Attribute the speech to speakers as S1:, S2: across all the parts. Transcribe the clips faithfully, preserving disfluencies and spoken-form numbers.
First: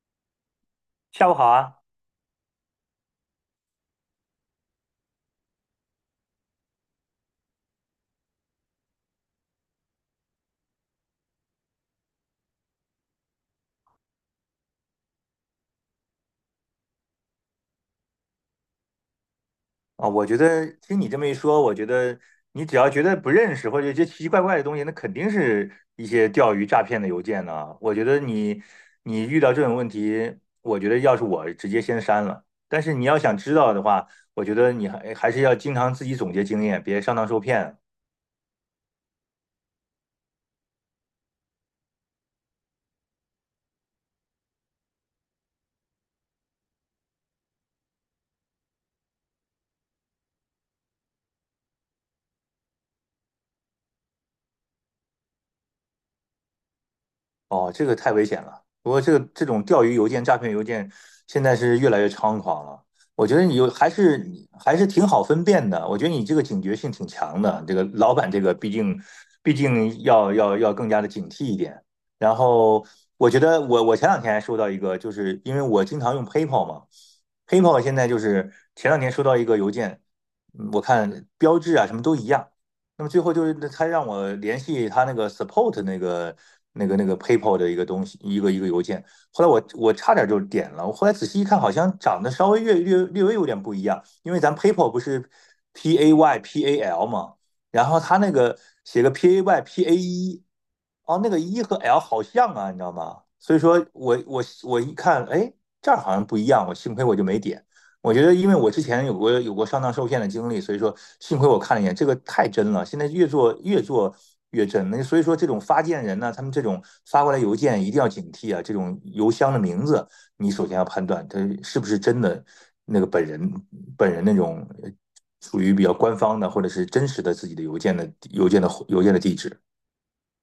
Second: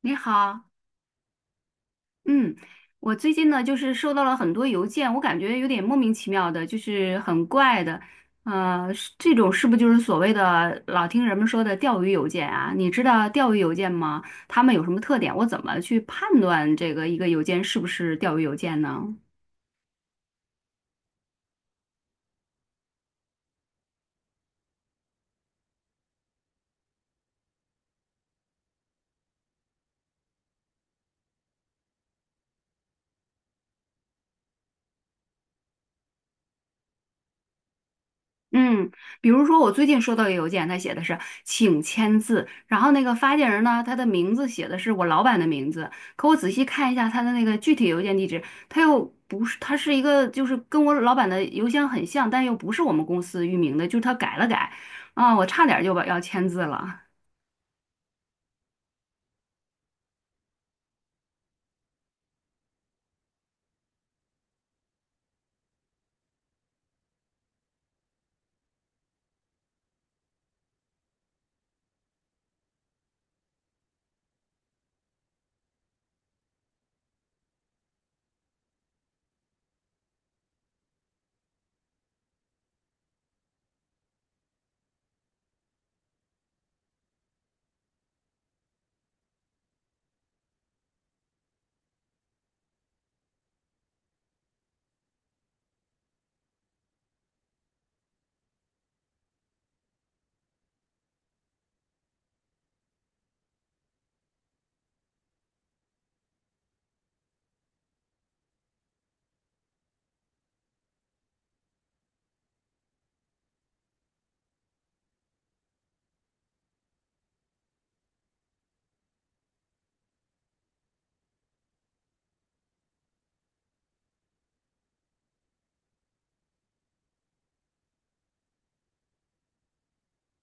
S1: 你好，
S2: 下午好啊！
S1: 嗯，我最近呢就是收到了很多邮件，我感觉有点莫名其妙的，就是很怪的，呃，是这种是不是就是所谓的老听人们说的钓鱼邮件啊？你知道钓鱼邮件吗？他们有什么特点？我怎么去判断这个一个邮件是不是钓鱼邮件呢？
S2: 啊，我觉得听你这么一说，我觉得你只要觉得不认识或者一些奇奇怪怪的东西，那肯定是一些钓鱼诈骗的邮件呢、我觉得你你遇到这种问题，我觉得要是我直接先删了。但是你要想知道的话，我觉得你还还是要经常自己总结经验，别上当受骗。
S1: 嗯，比如说我最近收到一个邮件，他写的是请签字，然后那个发件人呢，他的名字写的是我老板的名字，可我仔细看一下他的那个具体邮件地址，他又不是，他是一个就是跟我老板的邮箱很像，但又不是我们公司域名的，就是他改了改，啊，我差点就把要签字了。
S2: 哦，这个太危险了。不过这个这种钓鱼邮件、诈骗邮件，现在是越来越猖狂了。我觉得你有还是你还是挺好分辨的。我觉得你这个警觉性挺强的。这个老板这个毕竟毕竟要要要更加的警惕一点。然后我觉得我我前两天还收到一个，就是因为我经常用 PayPal 嘛，PayPal 现在就是前两天收到一个邮件，嗯我看标志啊什么都一样。那么最后就是他让我联系他那个 support 那个那个那个 PayPal 的一个东西，一个一个邮件。后来我我差点就点了，我后来仔细一看，好像长得稍微略略略微有点不一样，因为咱 PayPal 不是 P A Y P A L 嘛，然后他那个写个 P A Y P A 一，哦，那个一和 L 好像啊，你知道吗？所以说我我我一看，哎，这儿好像不一样，我幸亏我就没点。我觉得，因为我之前有过有过上当受骗的经历，所以说幸亏我看了一眼，这个太真了。现在越做越做越真，那所以说这种发件人呢，他们这种发过来邮件一定要警惕啊。这种邮箱的名字，你首先要判断他是不是真的那个本人本人那种呃属于比较官方的或者是真实的自己的邮件的邮件的邮件的地址。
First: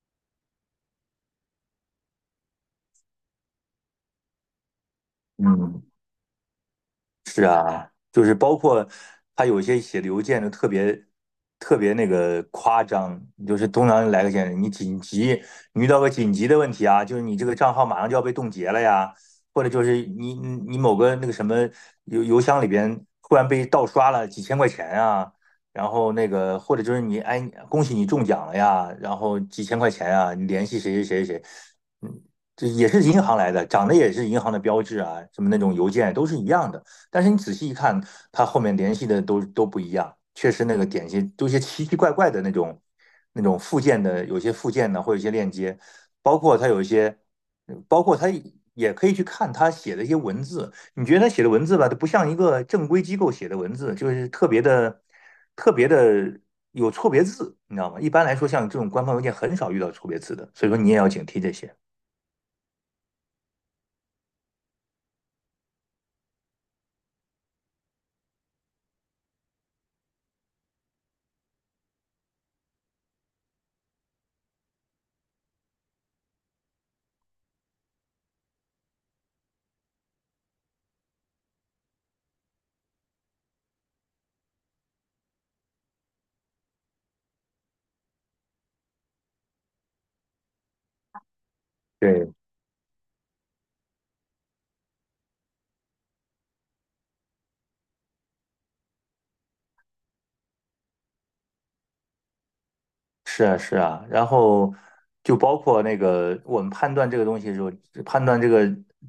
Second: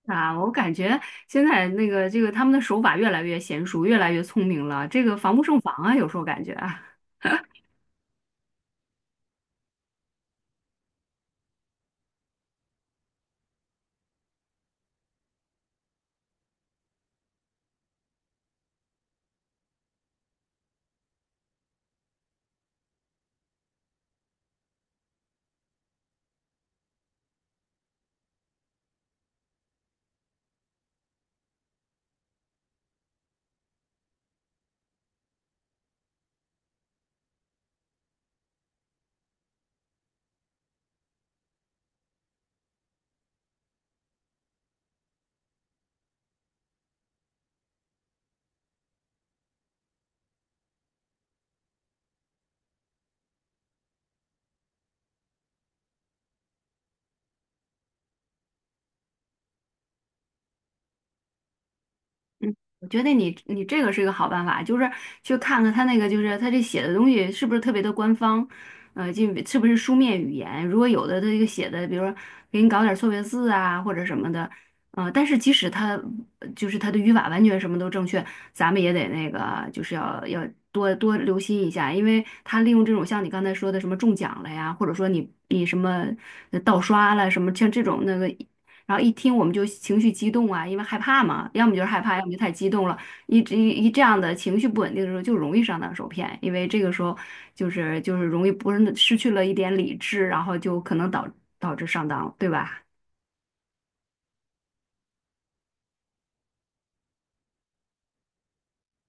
S1: 啊，我感觉现在那个这个他们的手法越来越娴熟，越来越聪明了，这个防不胜防
S2: 嗯。
S1: 啊，有时候感觉啊。
S2: 是啊，就是包括他有些写邮件就特别特别那个夸张，就是通常来个先生，你紧急，你遇到个紧急的问题啊，就是你这个账号马上就要被冻结了呀，或者就是你你你某个那个什么邮邮箱里边忽然被盗刷了几千块钱啊，然后那个或者就是你哎恭喜你中奖了呀，然后几千块钱啊，你联系谁谁谁谁，嗯，这也是银行来的，长得也是银行的标志啊，什么那种邮件都是一样的。但是你仔细一看，他后面联系的都都不一样，确实那个点心都一些奇奇怪怪的那种那种附件的，有些附件呢，或有些链接，包括它有一些，包括它也可以去看他写的一些文字，你觉得他写的文字吧，它不像一个正规机构写的文字，就是特别的特别的有错别字，你知道吗？一般来说，像这种官方邮件很少遇到错别字的，所以说你也要警惕这些。
S1: 我觉得你你这个是一个好办法，就是去看看他那个，就是他这写的东西是不是特别的官方，呃，就是不是书面语言。如果有的他这个写的，比如说给你搞点错别字啊或者什么的，呃，但是即使他呃就是他的语法完全什么都正确，咱们也得那个就是要要多多留心一下，因为他利用这种像你刚才说的什么中奖了呀，或者说你你什么呃盗刷了什么像这种那个。然后一听我们就情绪激动啊，因为害怕嘛，要么就是害怕，要么
S2: 对，
S1: 就太激动了。一直一一这样的情绪不稳定的时候，就容易上当受骗，因为这个时候就是就是容易不是失去了一点理智，然后就可能导导致上当，对吧？
S2: 是啊，是啊，然后就包括那个我们判断这个东西的时候，判断这个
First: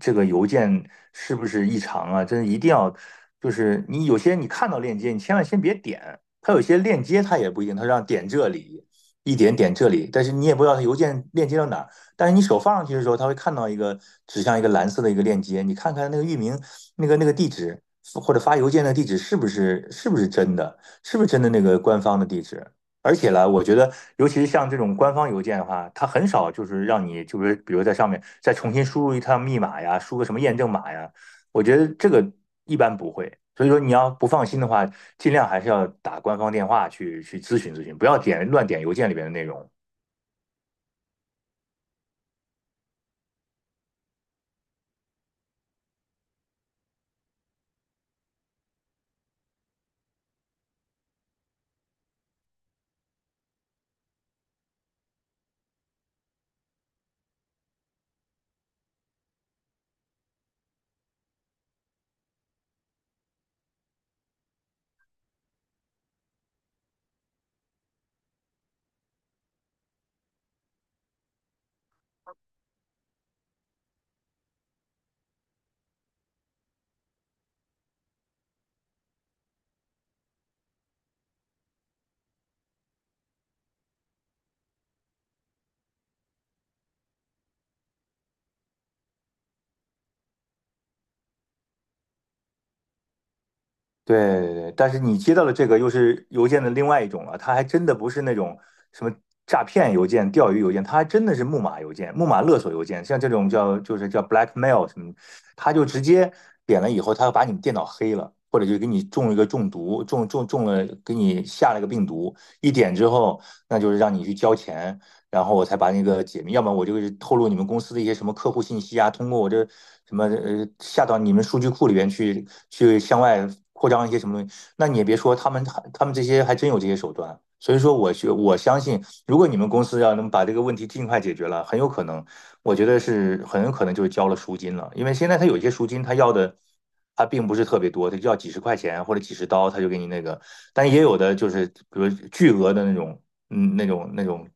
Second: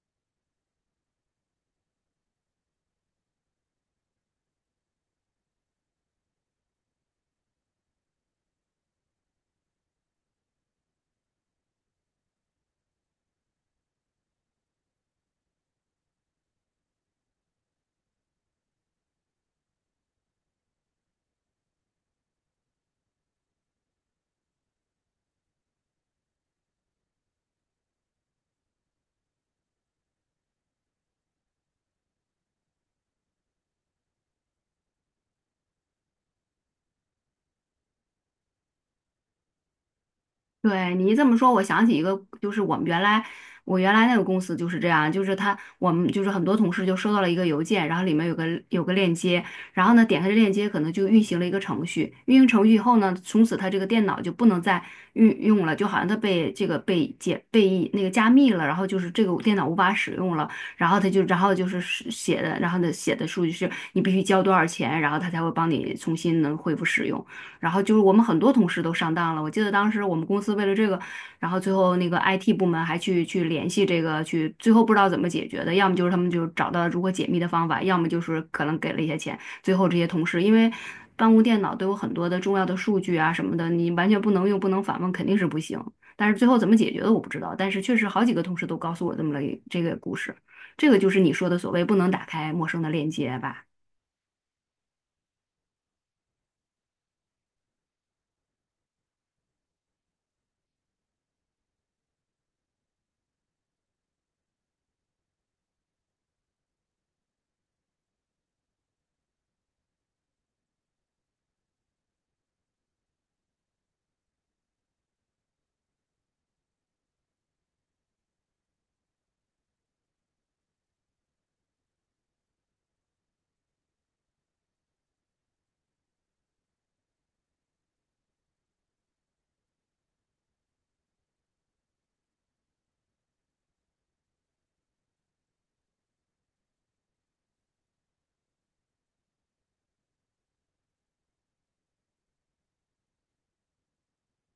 S2: 这个邮件是不是异常啊，真的一定要，就是你有些你看到链接，你千万先别点，它有些链接它也不一定，它让点这里，一点点这里，但是你也不知道它邮件链接到哪儿，但是你手放上去的时候，它会看到一个指向一个蓝色的一个链接，你看看那个域名，那个那个地址或者发邮件的地址是不是是不是真的，是不是真的那个官方的地址。而且呢，我觉得，尤其是像这种官方邮件的话，它很少就是让你，就是比如在上面再重新输入一趟密码呀，输个什么验证码呀，我觉得这个一般不会。所以说，你要不放心的话，尽量还是要打官方电话去去咨询咨询，不要点乱点邮件里边的内容。
S1: 对你一这么说，我想起一个，就是我们原来我原来那个公司就是这样，就是他我们就是很多同事就收到了一个邮件，然后里面有个有个链接，然后呢点开这链接，可能就运行了一个程序，运行程序以后呢，从此他这个电脑就不能再运用了，就好像他被这个被解被那个加密了，然后就是这个电脑无法使用了，然后他就然后就是是写的，然后呢写的数据是你必须交多少钱，然后他才会帮你重新能恢复使用。然后就是我们很多同事都上当了。我记得当时我们公司为了这个，然后最后那个 I T 部门还去去联系这个，去最后不知道怎么解决的，要么就是他们就找到如何解密的方法，要么就是可能给了一些钱。最后这些同事因为办公电脑都有很多的重要的数据啊什么的，你完全不能用，不能访问，肯定是不行。但是最后怎么解决的我不知道，但是确实好几个同事都告诉我这么了一这个故事，这个就是你说的所谓不能打开陌生的链接吧。
S2: 对对对，但是你接到的这个又是邮件的另外一种了，它还真的不是那种什么诈骗邮件、钓鱼邮件，它还真的是木马邮件、木马勒索邮件，像这种叫就是叫 blackmail 什么，它就直接点了以后，它把你电脑黑了，或者就给你中一个中毒，中中中了，给你下了个病毒，一点之后，那就是让你去交钱，然后我才把那个解密，要不然我就透露你们公司的一些什么客户信息啊，通过我这什么呃下到你们数据库里边去，去向外扩张一些什么东西。那你也别说，他们他们这些还真有这些手段。所以说我，我我相信，如果你们公司要能把这个问题尽快解决了，很有可能，我觉得是很有可能就是交了赎金了，因为现在他有些赎金他要的。他并不是特别多，他就要几十块钱或者几十刀，他就给你那个。但也有的就是，比如巨额的那种嗯，那种那种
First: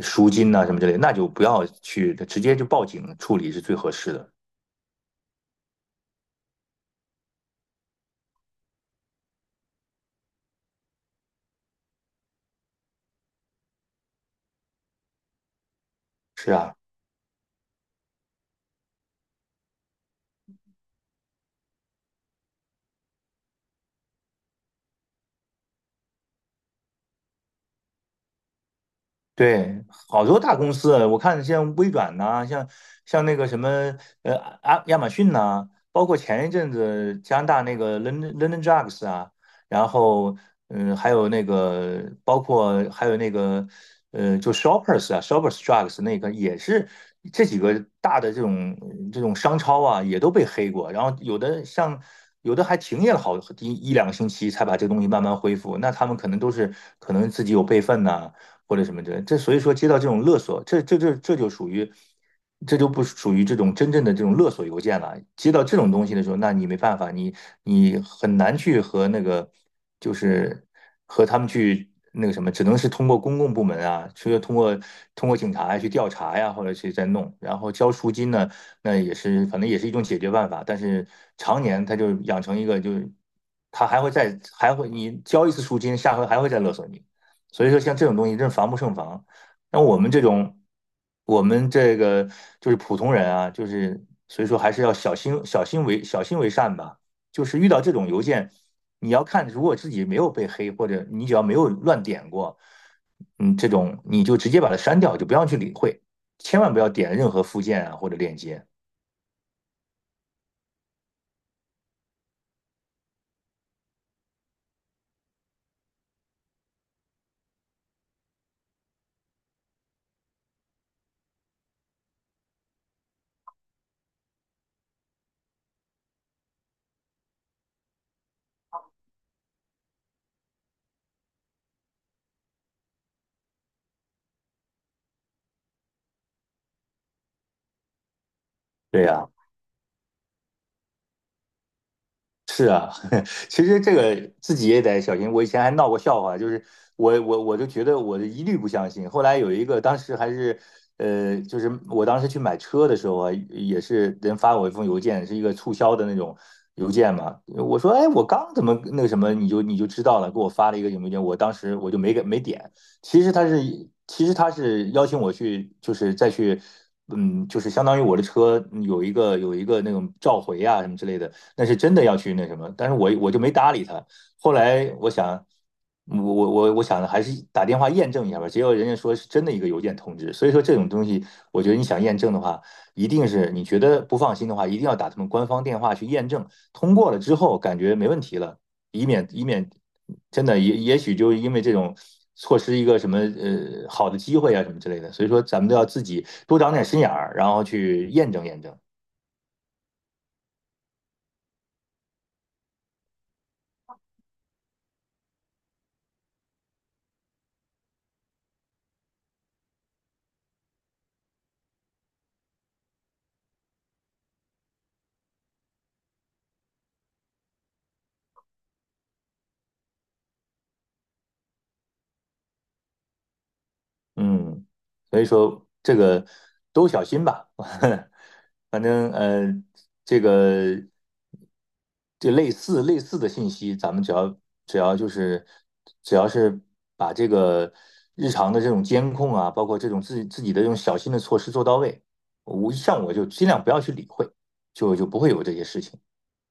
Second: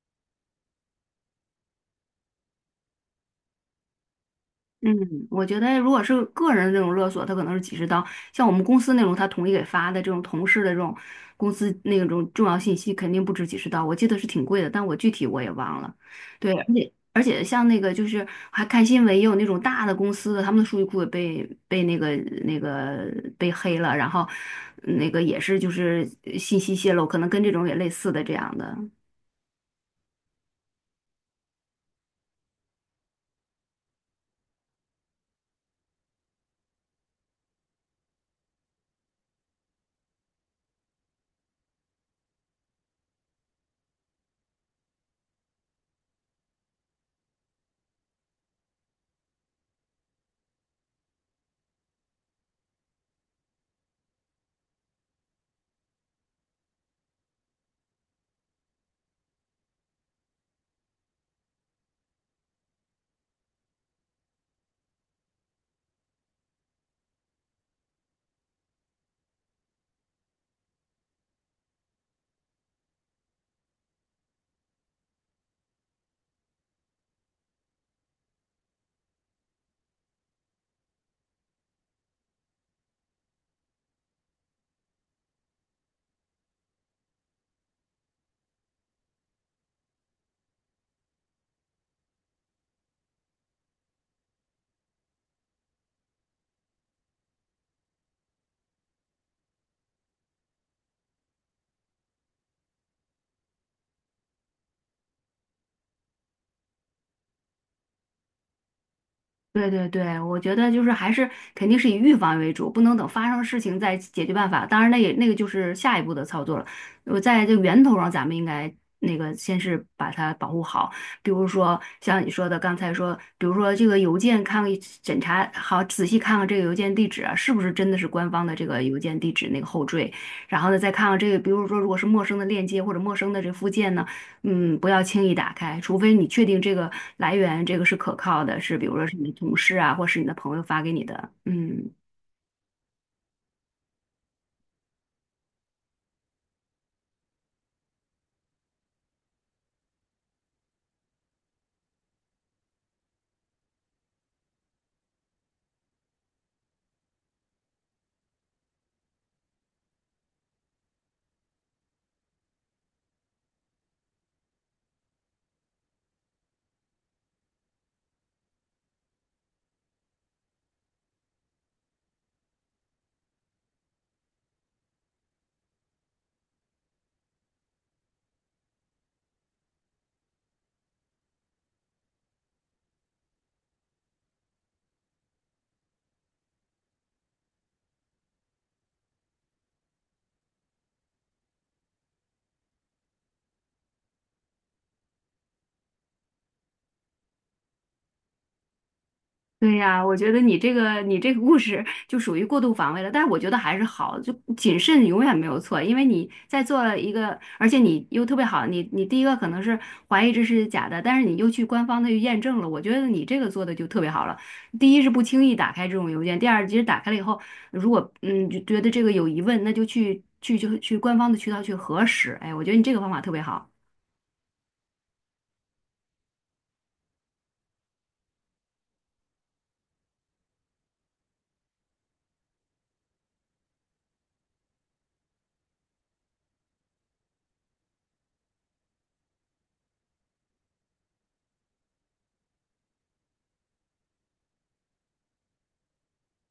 S2: 赎金呐、什么之类的那就不要去，直接就报警处理是最合适的。
S1: 嗯，我觉得如果是个人的这种勒索，他可能是几十刀；像我们公司那种，他统一给发的这种同事的这种公司那种重要信息，肯定不止几十刀。我记得是挺贵的，但我具体我也忘了。对，
S2: 是
S1: 而
S2: 啊，
S1: 且而且像那个就是还看新闻，也有那种大的公司的，他们的数据库也被被那个那个被黑了，然后那个也是就是信息泄露，可能跟这种也类似的这样的。
S2: 对，好多大公司啊我看像微软呐、像像那个什么呃啊亚马逊呐、包括前一阵子加拿大那个 London London Drugs 啊，然后嗯，还有那个包括还有那个呃，就 Shoppers 啊，Shoppers Drugs 那个也是这几个大的这种这种商超啊，也都被黑过，然后有的像。有的还停业了好一一两个星期，才把这个东西慢慢恢复。那他们可能都是可能自己有备份呐、或者什么的，这所以说接到这种勒索，这这这这就属于，这就不属于这种真正的这种勒索邮件了。接到这种东西的时候，那你没办法，你你很难去和那个就是和他们去那个什么，只能是通过公共部门啊，除了通过通过警察去调查呀，或者去再弄，然后交赎金呢，那也是反正也是一种解决办法，但是常年他就养成一个就是。他还会再还会你交一次赎金，下回还会再勒索你。所以说，像这种东西真是防不胜防。那我们这种，我们这个就是普通人啊，就是所以说还是要小心、小心为小心为善吧。就是遇到这种邮件，你要看，如果自己没有被黑，或者你只要没有乱点过，嗯，这种你就直接把它删掉，就不要去理会，千万不要点任何附件啊或者链接。
S1: 对对对，我觉得就是还是肯定是以预防为主，不能等发生事情再解决办法。当然，那也那个就是下一步的操作了。我在这个源头上，咱们应该那个先是把它保护好，比如说像你说的刚才说，比如说这个邮件看检查好，仔细看看这个邮件地址啊，是不是真的是官方的这个邮件地址那个后缀，然后呢再看看这个，比如说如果是陌生的链接或者陌生的这附件呢。嗯，不要轻易打开，除非你确定这个来源这个是可靠的，是比如
S2: 对
S1: 说是你
S2: 呀、
S1: 的同事啊，或是你的朋友发给你的。嗯。
S2: 是啊，其实这个自己也得小心。我以前还闹过笑话，就是我我我就觉得我一律不相信。后来有一个，当时还是呃，就是我当时去买车的时候啊，也是人发我一封邮件，是一个促销的那种邮件嘛。我说，哎，我刚怎么那个什么，你就你就知道了，给我发了一个邮件，我当时我就没给没点。其实他是其实他是邀请我去，就是再去。嗯，就是相当于我的车有一个有一个那种召回啊什么之类的，那是真的要去那什么，但是我我就没搭理他。后来我想，我我我我想还是打电话验证一下吧。结果人家说是真的一个邮件通知，所以说这种东西，我觉得你想验证的话，一定是你觉得不放心的话，一定要打他们官方电话去验证。通过了之后，感觉没问题了，以免以免真的也也许就因为这种。错失一个什么呃好的机会啊什么之类的，所以说咱们都要自己多长点心眼儿，然后去验证验证。
S1: 对呀，我觉得你这个你这个故事就属于过度防卫了，但是我觉得还是好，就谨慎永远没有错，因为你在做一个，而且你又特别好，你你第一个可能是怀疑这是假的，但是你又去官方的去验证了，我觉得你这个做的就特别好了。第一是不轻易打开这种邮件，第二其实打开了以后，如果嗯就觉得这个有疑问，那就去去就去官方的渠道去核实。哎，我觉得你这个方法特别好。
S2: 嗯，所以说这个都小心吧，反正呃，这个这类似类似的信息，咱们只要只要就是只要是把这个日常的这种监控啊，包括这种自己自己的这种小心的措施做到位，我像我就尽量不要去理会，就就不会有这些事情。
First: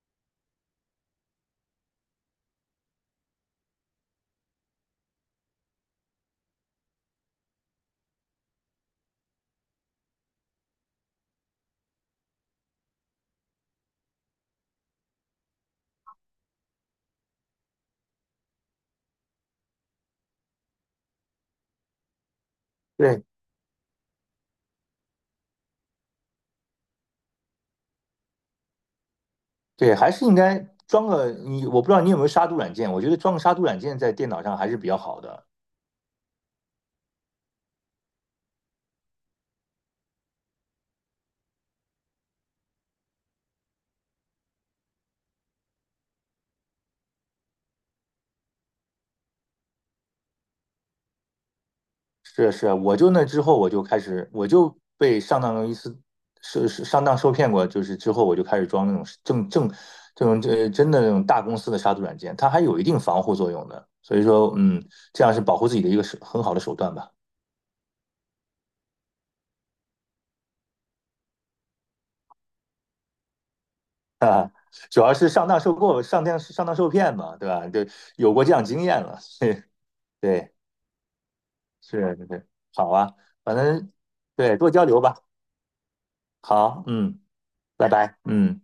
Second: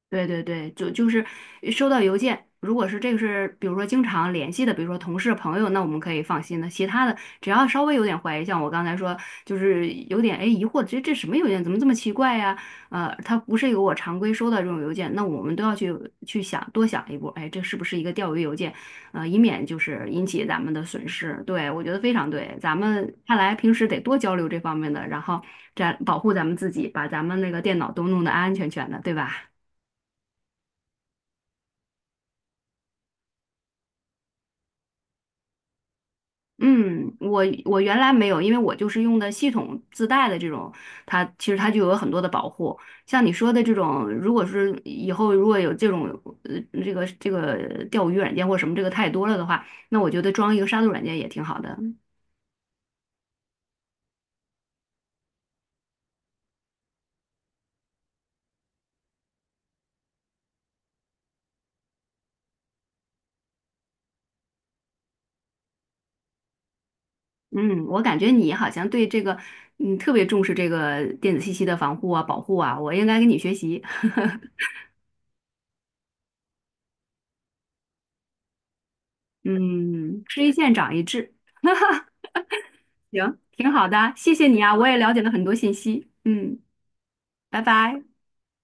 S1: 对对对，就就是收到邮件，如果是这个是，比如说经常联系的，比如说同事朋友，那我们可以放心的。其他的，只要稍微有点怀疑，像我刚才说，就是有点哎疑惑，这这什么邮件，怎么这么奇怪呀？呃，它不是一个我常规收到这种邮件，那我们都要去去想，多想一步，哎，这是不是一个钓鱼邮件？呃，以免就是引起咱们的损失。对，我觉得非常对，咱们
S2: 对
S1: 看来平时得多交流这方面的，然后这样保护咱们自己，把咱们那个电脑都弄得安安全全的，对吧？
S2: 对，还是应该装个你，我不知道你有没有杀毒软件，我觉得装个杀毒软件在电脑上还是比较好的。
S1: 嗯，我我原来没有，因为我就是用的系统自带的这种，它其实它就有很多的保护。像你说的这种，如果是以后如果有这种呃这个这个钓鱼软件或什么这个太多了的话，那我觉得装一个杀毒软件也挺好的。
S2: 是是啊，我就那之后我就开始，我就被上当一次，是是上当受骗过，就是之后我就开始装那种正正这种这真的那种大公司的杀毒软件，它还有一定防护作用的，所以说嗯，这样是保护自己的一个手很好的手段吧。
S1: 嗯，我感觉你好像对这个嗯特别重视这个电子信息的防护啊、保护啊，我应该跟你学习。
S2: 啊，主要是上当受过上当上当受骗嘛，对吧？就有过这样经验了，对
S1: 嗯，吃一
S2: 对
S1: 堑长一智，
S2: 是对，好 啊，
S1: 行，
S2: 反
S1: 挺好
S2: 正
S1: 的，谢谢
S2: 对
S1: 你
S2: 多
S1: 啊，
S2: 交
S1: 我也
S2: 流
S1: 了
S2: 吧。
S1: 解了很多信息。嗯，
S2: 好，嗯，
S1: 拜
S2: 拜
S1: 拜。
S2: 拜，嗯。